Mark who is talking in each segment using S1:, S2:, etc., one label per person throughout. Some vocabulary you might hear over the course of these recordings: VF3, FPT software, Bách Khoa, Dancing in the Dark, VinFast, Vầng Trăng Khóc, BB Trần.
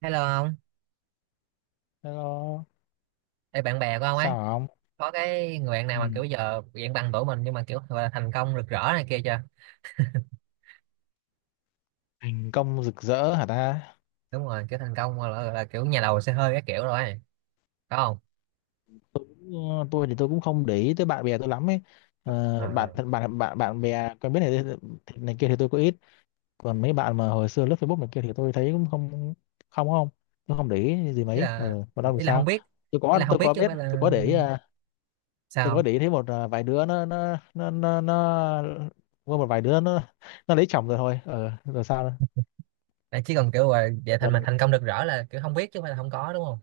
S1: Hello ông.
S2: Hello,
S1: Ê, bạn bè của ông ấy
S2: sao không?
S1: có cái người bạn
S2: Ừ,
S1: nào mà kiểu giờ dạng bằng tuổi mình nhưng mà kiểu gọi là thành công rực rỡ này kia chưa?
S2: thành công rực rỡ hả ta?
S1: Đúng rồi, kiểu thành công gọi là kiểu nhà đầu xe hơi cái kiểu rồi ấy. Có không?
S2: Ừ, tôi thì tôi cũng không để ý tới bạn bè tôi lắm ấy. Bạn
S1: À,
S2: bạn bạn bạn bè quen biết này này kia thì tôi có ít. Còn mấy bạn mà hồi xưa lướt Facebook này kia thì tôi thấy cũng không không không, tôi không để ý gì
S1: ý
S2: mấy. Ờ,
S1: là
S2: Còn đâu thì
S1: ý là không
S2: sao?
S1: biết, ý là không
S2: Tôi
S1: biết
S2: có
S1: chứ không
S2: biết,
S1: phải
S2: tôi
S1: là
S2: có để ý, tôi có
S1: sao.
S2: để ý thấy vài đứa nó có một vài đứa nó lấy chồng rồi thôi. Ờ, rồi sao? Nữa?
S1: À, chỉ cần kiểu là về thành
S2: Còn,
S1: mà thành công rực rỡ là kiểu không biết chứ không phải là không có đúng không,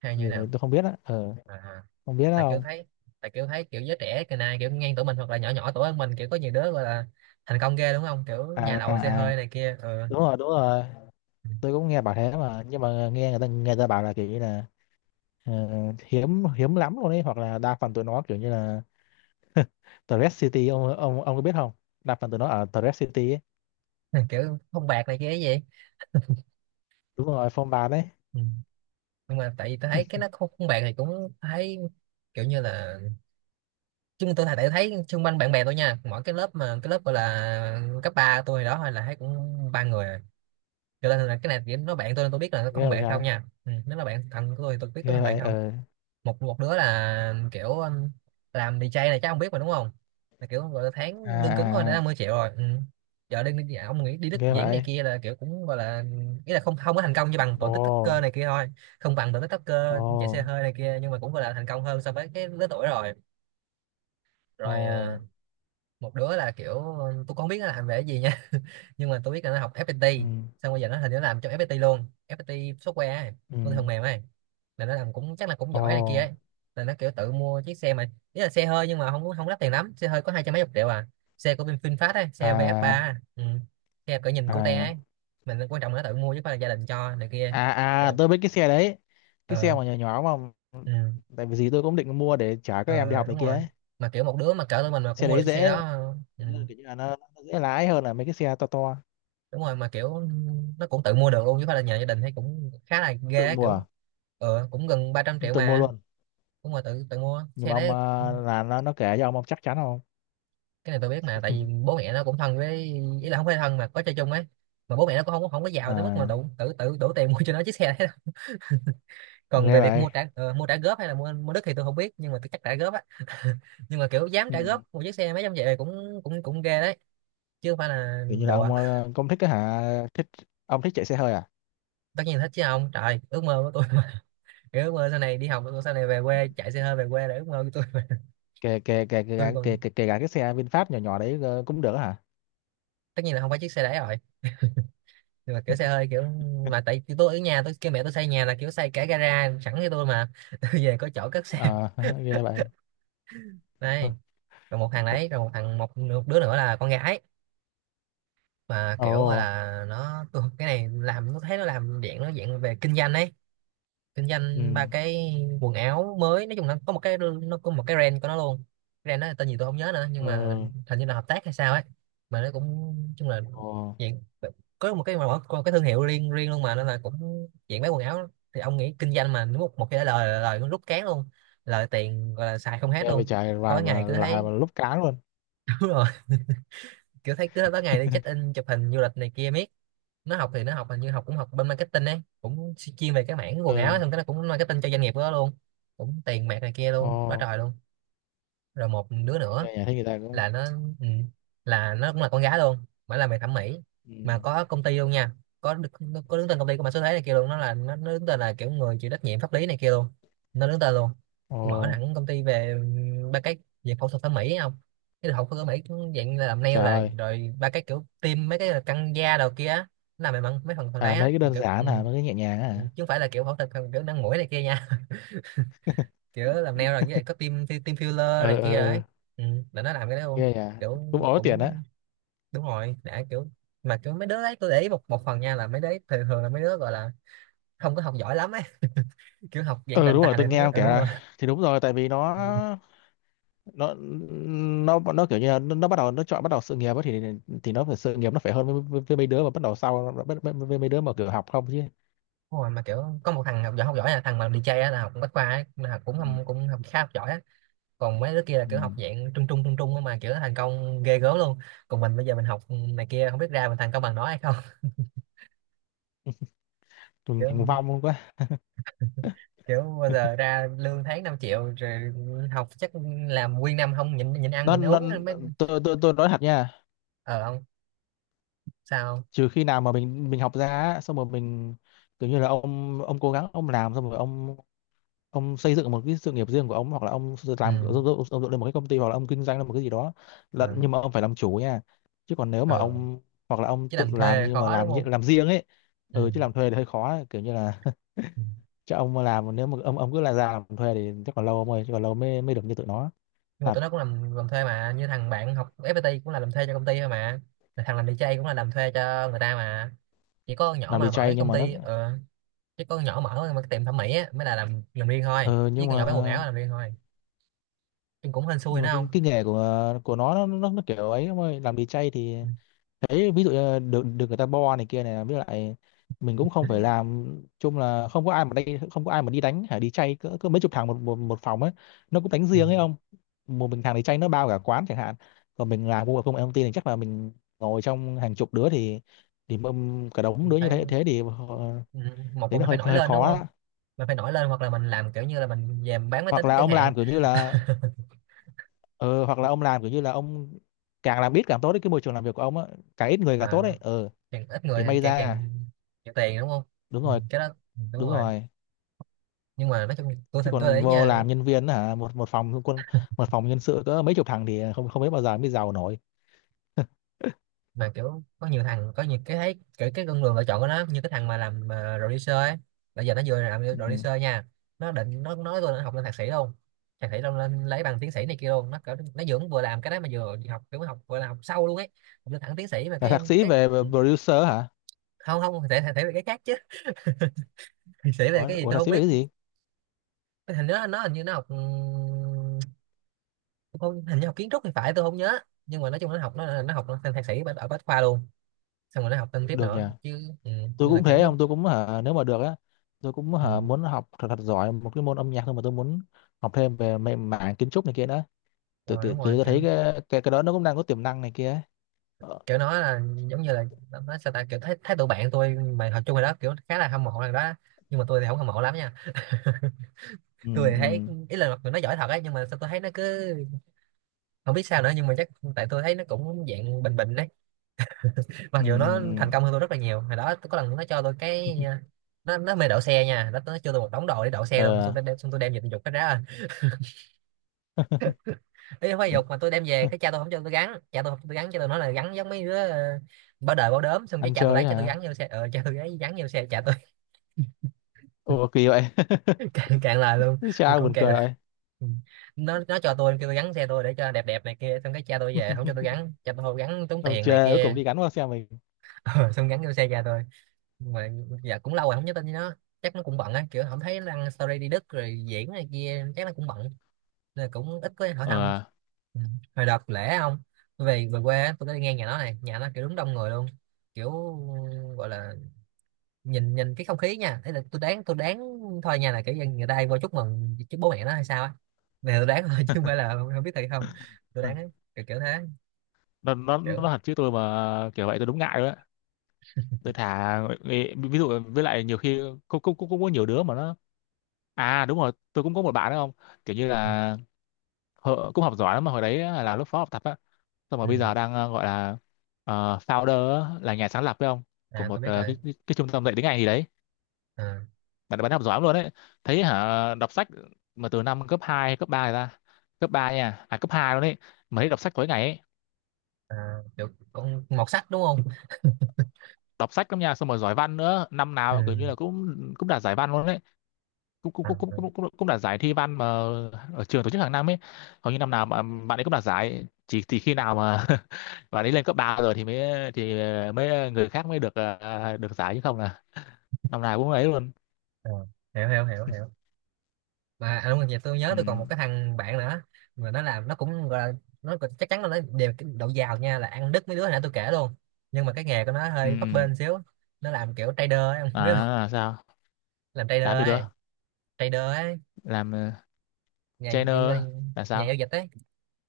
S1: hay
S2: ừ,
S1: như thế nào.
S2: tôi không biết á. Ờ,
S1: À,
S2: không biết á
S1: tại kiểu
S2: không?
S1: thấy, tại kiểu thấy kiểu giới trẻ cái này kiểu ngang tuổi mình hoặc là nhỏ nhỏ tuổi hơn mình kiểu có nhiều đứa gọi là thành công ghê đúng không, kiểu
S2: À
S1: nhà
S2: à
S1: đầu xe
S2: à.
S1: hơi này kia, ừ.
S2: Đúng rồi, đúng rồi, tôi cũng nghe bảo thế, mà nhưng mà nghe người ta bảo là kiểu như là ờ, hiếm hiếm lắm luôn ấy, hoặc là đa phần tụi nó kiểu như là Thread City. Ông có biết không? Đa phần tụi nó ở Thread City ấy.
S1: Kiểu không bạc này kia cái gì.
S2: Đúng rồi, phong ba đấy.
S1: Ừ. Nhưng mà tại vì tôi thấy cái nó không, không bạn thì cũng thấy kiểu như là chung tôi thấy, thấy xung quanh bạn bè tôi nha, mỗi cái lớp mà cái lớp gọi là cấp 3 tôi hồi đó hay là thấy cũng ba người à. Cho nên là cái này chỉ nó bạn tôi nên tôi biết là nó có không
S2: Ghê vậy
S1: bạn không
S2: trời.
S1: nha, ừ. Nếu là bạn thân của tôi thì tôi biết có
S2: Ghê
S1: không bạn
S2: vậy.
S1: không.
S2: Ờ.
S1: Một một đứa là kiểu làm DJ này chắc không biết mà đúng không, là kiểu gọi là
S2: À,
S1: tháng lương cứng thôi đã
S2: à à.
S1: 50 triệu rồi, ừ. Giờ đi đi- ông nghĩ đi Đức
S2: Ghê
S1: diễn này
S2: vậy.
S1: kia là kiểu cũng gọi là, ý là không không có thành công như bằng tụi
S2: Ồ.
S1: TikToker này kia thôi, không bằng tụi
S2: Ồ.
S1: TikToker chạy xe hơi này kia nhưng mà cũng gọi là thành công hơn so với cái lứa tuổi rồi. Rồi,
S2: Ồ.
S1: ờ, một đứa là kiểu tôi không biết nó làm về cái gì nha nhưng mà tôi biết là nó học FPT,
S2: Ừ.
S1: xong bây giờ nó hình như nó làm trong FPT luôn, FPT software ấy,
S2: Ừ.
S1: con phần mềm ấy, là nó làm cũng chắc là cũng
S2: Ồ.
S1: giỏi này kia ấy, là nó kiểu tự mua chiếc xe mà ý là xe hơi nhưng mà không không đắt tiền lắm, xe hơi có hai trăm mấy chục triệu à, xe của bên VinFast ấy, xe
S2: À.
S1: VF3, ừ. Xe cỡ nhìn cute
S2: À.
S1: ấy, mình quan trọng là nó tự mua chứ không phải là gia đình cho này kia.
S2: À. À.
S1: Rồi,
S2: Tôi biết cái xe đấy, cái
S1: ờ,
S2: xe mà nhỏ nhỏ mà,
S1: ừ.
S2: tại vì gì tôi cũng định mua để trả các em đi
S1: Ờ
S2: học này
S1: đúng
S2: kia
S1: rồi,
S2: ấy.
S1: mà kiểu một đứa mà cỡ tụi mình mà cũng
S2: Xe
S1: mua được
S2: đấy
S1: chiếc xe
S2: dễ.
S1: đó, ừ.
S2: Nghĩa là kiểu như là nó dễ lái hơn là mấy cái xe to to.
S1: Đúng rồi, mà kiểu nó cũng tự mua được luôn chứ không phải là nhờ gia đình, thấy cũng khá là ghê
S2: Tự
S1: á,
S2: mua.
S1: kiểu ờ cũng gần 300 triệu
S2: Tự mua
S1: mà,
S2: luôn.
S1: cũng mà tự tự mua
S2: Nhưng
S1: xe
S2: mà ông
S1: đấy.
S2: là nó kể cho ông chắc chắn không?
S1: Cái này tôi biết mà tại vì bố mẹ nó cũng thân với, ý là không phải thân mà có chơi chung ấy, mà bố mẹ nó cũng không không có giàu tới mức mà
S2: À,
S1: đủ tự tự đủ tiền mua cho nó chiếc xe đấy đâu. Còn
S2: nghe
S1: về việc
S2: vậy.
S1: mua trả ờ, mua trả góp hay là mua mua đất thì tôi không biết nhưng mà tôi chắc trả góp á. Nhưng mà kiểu dám
S2: Ừ.
S1: trả góp một chiếc xe mấy trăm triệu thì cũng cũng cũng ghê đấy, chứ không phải là
S2: Kiểu như là
S1: đùa.
S2: ông cũng thích cái hả? Thích. Ông thích chạy xe hơi à?
S1: Tất nhiên thích chứ không, trời, ước mơ của tôi kiểu ước mơ sau này đi học, ước mơ sau này về quê chạy xe hơi về quê là ước mơ của tôi mà.
S2: Kể kể kể kể
S1: Tôi
S2: cả- kể
S1: còn,
S2: kể kể cả cái xe VinFast nhỏ nhỏ đấy cũng được hả?
S1: tất nhiên là không phải chiếc xe đấy rồi, nhưng mà kiểu xe hơi kiểu, mà tại vì tôi ở nhà tôi kêu mẹ tôi xây nhà là kiểu xây cả gara sẵn cho tôi mà tôi về có chỗ cất xe.
S2: À, nghe vậy.
S1: Đây. Rồi một thằng đấy, rồi một thằng, một đứa nữa là con gái mà
S2: Ồ.
S1: kiểu là nó tôi, cái này làm nó thấy nó làm dạng nó dạng về kinh doanh ấy, kinh
S2: Ừ.
S1: doanh ba cái quần áo. Mới nói chung là có một cái nó có một cái brand của nó luôn, brand đó là tên gì tôi không nhớ nữa nhưng mà
S2: Ừ.
S1: hình như là hợp tác hay sao ấy, mà nó cũng nói chung là
S2: Ồ.
S1: dạng có một cái mà có một cái thương hiệu riêng riêng luôn mà, nên là cũng dạng bán quần áo thì ông nghĩ kinh doanh mà một một cái lời, lời nó rút cán luôn, lời tiền gọi là xài không hết
S2: Nghe về
S1: luôn.
S2: chạy
S1: Tối ngày cứ
S2: lại
S1: thấy,
S2: và lúc cá luôn.
S1: đúng rồi, kiểu thấy cứ tới ngày đi check in chụp hình du lịch này kia miết. Nó học thì nó học hình như học cũng học bên marketing ấy, cũng chuyên về cái mảng quần áo
S2: Ừ.
S1: ấy, xong cái nó cũng marketing cho doanh nghiệp của nó luôn, cũng tiền bạc này kia
S2: Ồ.
S1: luôn quá trời luôn. Rồi một đứa nữa
S2: Nghe nhà thấy người ta
S1: là
S2: cũng.
S1: nó, ừ, là nó cũng là con gái luôn mà làm về thẩm mỹ,
S2: Ừ.
S1: mà có công ty luôn nha, có đứng tên công ty của mã số thế này kia luôn, nó là nó đứng tên là kiểu người chịu trách nhiệm pháp lý này kia luôn, nó đứng tên luôn.
S2: Ồ.
S1: Mở hẳn công ty về ba cái, về phẫu thuật thẩm mỹ ấy không, cái phẫu thuật thẩm mỹ cũng dạng như là làm nail
S2: Trời
S1: là
S2: ơi.
S1: rồi ba cái kiểu tiêm mấy cái là căng da đầu kia á, nó làm về mấy phần phần đấy
S2: À,
S1: á,
S2: mấy cái
S1: mà
S2: đơn
S1: kiểu ừ,
S2: giản hả, mấy cái nhẹ nhàng á
S1: ừ,
S2: hả?
S1: chứ không phải là kiểu phẫu thuật kiểu nâng mũi này kia nha. Kiểu làm nail rồi như vậy có team team filler
S2: Ờ
S1: này
S2: ờ
S1: kia đấy,
S2: ờ.
S1: ừ, là nó làm cái đấy luôn
S2: Ghê à.
S1: kiểu.
S2: Cũng ối tiền
S1: Cũng
S2: á.
S1: đúng rồi, đã kiểu, mà kiểu mấy đứa đấy tôi để ý một một phần nha, là mấy đứa ấy thường thường là mấy đứa gọi là không có học giỏi lắm ấy, kiểu học dạng
S2: Ừ,
S1: tàn
S2: đúng rồi,
S1: tà
S2: tôi
S1: này
S2: nghe
S1: nó,
S2: ông
S1: ừ,
S2: kể
S1: đúng rồi.
S2: là thì đúng rồi, tại vì nó
S1: Ừ,
S2: nó nó kiểu như là nó bắt đầu nó chọn bắt đầu sự nghiệp á thì nó phải sự nghiệp nó phải hơn với mấy đứa mà bắt đầu sau với mấy đứa mà kiểu học không chứ.
S1: đúng rồi, mà kiểu có một thằng học giỏi, học giỏi là thằng mà làm DJ á, là học bách khoa ấy, là cũng
S2: Ừ.
S1: không cũng học khá học giỏi á. Còn mấy đứa kia là
S2: Ừ.
S1: kiểu học dạng trung trung á mà kiểu thành công ghê gớm luôn. Còn mình bây giờ mình học này kia không biết ra mình thành công bằng nó hay không.
S2: Mình thành
S1: Kiểu,
S2: vong quá.
S1: kiểu bao giờ ra lương tháng 5 triệu rồi học chắc làm nguyên năm không nhịn nhịn ăn
S2: Nó
S1: nhịn
S2: nó
S1: uống anh mới,
S2: tôi nói thật nha,
S1: ờ không. Sao không?
S2: trừ khi nào mà mình học ra á, xong rồi mình kiểu như là ông cố gắng ông làm xong rồi ông xây dựng một cái sự nghiệp riêng của ông, hoặc là ông s-
S1: Ừ.
S2: làm ông dựng lên một cái công ty, hoặc là ông kinh doanh lên một cái gì đó. Là,
S1: Ờ,
S2: nhưng mà ông phải làm chủ nha, chứ còn nếu mà
S1: ờ,
S2: ông hoặc là ông
S1: chứ
S2: tự
S1: làm
S2: làm,
S1: thuê
S2: nhưng mà
S1: khó đúng
S2: làm nhị-
S1: không,
S2: làm riêng ấy.
S1: ừ.
S2: Ừ, chứ làm thuê thì hơi khó ấy. Kiểu như là
S1: Ừ.
S2: cho ông mà làm, nếu mà ông cứ là ra làm thuê thì chắc còn lâu ông ơi, chứ còn lâu mới mới được như tụi nó.
S1: Nhưng mà
S2: Thật.
S1: tụi nó cũng làm thuê mà, như thằng bạn học FPT cũng là làm thuê cho công ty thôi mà, thằng làm đi DJ cũng là làm thuê cho người ta mà. Chỉ có con nhỏ
S2: Làm
S1: mà
S2: đi
S1: mở
S2: chay,
S1: cái
S2: nhưng
S1: công
S2: mà nó
S1: ty ờ, chứ có con nhỏ mở mà cái tiệm thẩm mỹ á mới là làm riêng thôi,
S2: ừ,
S1: chứ con nhỏ bán quần áo là làm riêng thôi. Nhưng cũng hên xui
S2: nhưng mà
S1: nữa không,
S2: cái nghề của nó kiểu ấy ông ơi, làm đi chay thì
S1: ừ.
S2: đấy, ví dụ như là được được người ta bo này kia, này với lại mình cũng không phải làm. Chung là không có ai mà, đây không có ai mà đi đánh hả, đi chay cỡ mấy chục thằng một, một một phòng ấy. Nó cũng đánh
S1: Ừ.
S2: riêng ấy ông. Một mình thằng đi chay nó bao cả quán chẳng hạn. Còn mình làm công việc công nghệ thông tin thì chắc là mình ngồi trong hàng chục đứa thì mâm cả đống đứa như
S1: Đấy.
S2: thế, thế thì họ-.
S1: Ừ, một
S2: Thế
S1: là
S2: nó
S1: mình
S2: hơi
S1: phải nổi
S2: hơi
S1: lên
S2: khó
S1: đúng không,
S2: á.
S1: mình phải nổi lên hoặc là mình làm kiểu như là mình về mình bán máy
S2: Hoặc
S1: tính
S2: là
S1: chẳng
S2: ông
S1: hạn.
S2: làm kiểu như là ờ, hoặc là ông làm kiểu như là ông càng làm ít càng tốt đấy, cái môi trường làm việc của ông á, càng ít người càng
S1: À,
S2: tốt đấy, ờ,
S1: càng ít người
S2: thì
S1: thì
S2: may
S1: càng càng
S2: ra.
S1: nhiều tiền đúng không,
S2: Đúng
S1: ừ,
S2: rồi.
S1: cái đó, ừ, đúng
S2: Đúng
S1: rồi.
S2: rồi.
S1: Nhưng mà nói chung tôi
S2: Chứ
S1: thành tôi để
S2: còn
S1: ý
S2: vô
S1: nha,
S2: làm nhân viên hả, một một phòng quân, một phòng nhân sự có mấy chục thằng thì không, không biết bao giờ mới giàu nổi.
S1: mà kiểu có nhiều thằng có nhiều cái thấy cái con đường lựa chọn của nó, như cái thằng mà làm mà producer ấy, bây giờ nó vừa làm
S2: Ừ.
S1: producer nha, nó định nó nói tôi nó học lên thạc sĩ luôn, thạc sĩ luôn, lên lấy bằng tiến sĩ này kia luôn, nó kiểu nó vừa vừa làm cái đó mà vừa học kiểu học vừa là học sâu luôn ấy, học lên thẳng tiến sĩ mà
S2: Là thạc sĩ
S1: cái
S2: về
S1: ừ,
S2: producer hả?
S1: không không thể thể về cái khác chứ. Thể về
S2: Ủa,
S1: cái gì
S2: ủa
S1: tôi
S2: thạc
S1: không
S2: sĩ về
S1: biết,
S2: cái gì?
S1: hình nó hình như nó học tôi không, hình như học kiến trúc thì phải, tôi không nhớ, nhưng mà nói chung nó học, nó học lên thạc sĩ ở ở Bách Khoa luôn, xong rồi nó học thêm tiếp
S2: Được nhỉ.
S1: nữa chứ ừ,
S2: Tôi
S1: như là
S2: cũng
S1: kiểu
S2: thế
S1: nó,
S2: không, tôi cũng hả, nếu mà được á tôi cũng
S1: ừ,
S2: hả muốn học thật, thật giỏi một cái môn âm nhạc thôi, mà tôi muốn học thêm về mê- mảng kiến trúc này kia đó. tự
S1: rồi
S2: tự
S1: đúng rồi
S2: tự tôi thấy
S1: kiểu,
S2: cái, cái đó nó cũng đang có tiềm năng này kia ấy. Ờ.
S1: kiểu nó là giống như là nó sao ta kiểu thấy, thấy tụi bạn tôi mà học chung rồi đó kiểu khá là hâm mộ thằng đó, nhưng mà tôi thì không hâm mộ lắm nha,
S2: Ừ.
S1: tôi thì thấy
S2: Ừ.
S1: ý là mặc dù nó giỏi thật ấy nhưng mà sao tôi thấy nó cứ không biết sao nữa, nhưng mà chắc tại tôi thấy nó cũng dạng bình bình đấy, mặc
S2: Ừ.
S1: dù nó thành công hơn tôi rất là nhiều. Hồi đó có lần nó cho tôi
S2: Ừ.
S1: cái
S2: Ừ.
S1: ờ, nó mê đậu xe nha, nó cho tôi một đống đồ để đậu xe luôn mà, xong
S2: Ờ.
S1: tôi đem, xong tôi đem về tôi giục cái ra, ý không phải giục mà tôi đem về, cái cha tôi không cho tôi gắn, cha tôi không cho tôi gắn, cha tôi nói là gắn giống mấy đứa ờ, bao đời bao đốm, xong cái
S2: Ăn
S1: cha tôi
S2: chơi
S1: lấy cha tôi gắn
S2: hả?
S1: vô xe ờ cha tôi lấy gắn vô xe cha tôi.
S2: Ủa kỳ vậy.
S1: Càng càng lời luôn, tôi
S2: Sao
S1: cũng
S2: buồn
S1: càng.
S2: cười vậy?
S1: Ừ. Nó cho tôi kêu tôi gắn xe tôi để cho đẹp đẹp này kia, xong cái cha tôi về không cho tôi gắn, cha tôi không gắn tốn
S2: Ông
S1: tiền này
S2: chê cuối cùng
S1: kia,
S2: đi gắn qua xe mình.
S1: ờ, xong gắn vô xe cha tôi. Nhưng mà dạ cũng lâu rồi không nhắn tin với nó, chắc nó cũng bận á, kiểu không thấy đăng story đi Đức rồi diễn này kia, chắc nó cũng bận nên cũng ít có hỏi thăm,
S2: Ờ.
S1: ừ. Hồi đợt lễ không, tôi về về quê á, tôi có đi ngang nhà nó này, nhà nó kiểu đúng đông người luôn, kiểu gọi là, nhìn nhìn cái không khí nha, thế là tôi đoán, tôi đoán thôi nha, là kiểu dân người ta hay vô chúc mừng chứ bố mẹ nó hay sao á, này tôi đoán thôi chứ không phải là không, không biết thiệt không, tôi
S2: Ừ.
S1: đoán á, kiểu kiểu thế
S2: Nó
S1: kiểu,
S2: hẳn chứ, tôi mà kiểu vậy tôi đúng ngại rồi đấy. Tôi thà ví, ví dụ với lại nhiều khi cũng cũng cũng cũng có nhiều đứa mà nó, à đúng rồi tôi cũng có một bạn đó không, kiểu như là họ- cũng học giỏi lắm mà hồi đấy á, là lớp phó học tập á, xong rồi bây
S1: ừ.
S2: giờ đang gọi là founder á, là nhà sáng lập phải không, của
S1: À
S2: một
S1: tôi biết rồi,
S2: cái trung tâm dạy tiếng Anh gì đấy.
S1: à,
S2: Bạn bạn học giỏi lắm luôn đấy, thấy hả đọc sách, mà từ năm cấp 2 cấp 3 ra, cấp 3 nha, à cấp 2 luôn đấy, mà thấy đọc sách tối ngày ấy.
S1: à, kiểu con một sách đúng không,
S2: Đọc sách lắm nha, xong rồi giỏi văn nữa, năm
S1: ừ.
S2: nào kiểu như là cũng cũng đạt giải văn luôn đấy. cũng cũng cũng cũng
S1: À.
S2: cũng cũng, cũng đạt giải thi văn mà ở trường tổ chức hàng năm ấy, hầu như năm nào mà bạn ấy cũng đạt giải, chỉ khi nào mà bạn ấy lên cấp ba rồi thì mới người khác mới được được giải, chứ không là năm nào cũng ấy luôn.
S1: Ờ, hiểu hiểu mà à, đúng rồi, vậy tôi nhớ
S2: Ừ.
S1: tôi còn một cái thằng bạn nữa, mà nó làm, nó cũng gọi là nó cũng- chắc chắn là nó đều cái độ giàu nha, là ăn đứt mấy đứa hồi nãy tôi kể luôn, nhưng mà cái nghề của nó
S2: Ừ.
S1: hơi bấp
S2: Ừ.
S1: bênh xíu. Nó làm kiểu trader ấy, không
S2: À,
S1: biết không,
S2: là sao?
S1: làm
S2: Làm gì
S1: trader ấy,
S2: cơ?
S1: trader ấy,
S2: Làm
S1: nhà
S2: trainer
S1: giao,
S2: là
S1: nhà
S2: sao?
S1: giao dịch ấy,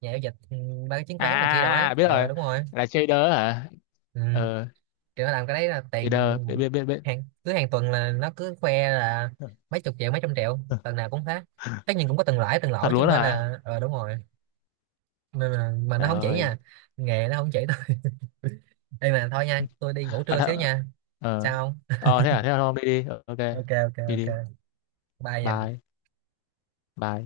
S1: nhà giao dịch ừ, ba cái chứng khoán này kia đâu
S2: À, à,
S1: ấy,
S2: à, à, biết
S1: ờ
S2: rồi.
S1: đúng rồi,
S2: Là trader hả?
S1: ừ.
S2: Ờ.
S1: Kiểu nó làm cái đấy là tiền
S2: Trader biết. Biết
S1: hàng, cứ hàng tuần là nó cứ khoe là mấy chục triệu mấy trăm triệu tuần nào cũng thế, tất nhiên cũng có từng lãi từng lỗ
S2: thật
S1: chứ
S2: luôn
S1: không phải
S2: hả?
S1: là ờ đúng rồi, nên là mà nó
S2: Trời
S1: không chỉ
S2: ơi.
S1: nha, nghề nó không chỉ tôi. Đây mà thôi nha, tôi đi ngủ
S2: Bạn
S1: trưa xíu
S2: thợ.
S1: nha.
S2: Ờ.
S1: Sao không?
S2: Ờ thế à, thế là thôi đi đi. Ờ, ok.
S1: OK, OK,
S2: Đi
S1: OK,
S2: đi.
S1: bye nha.
S2: Bye. Bye.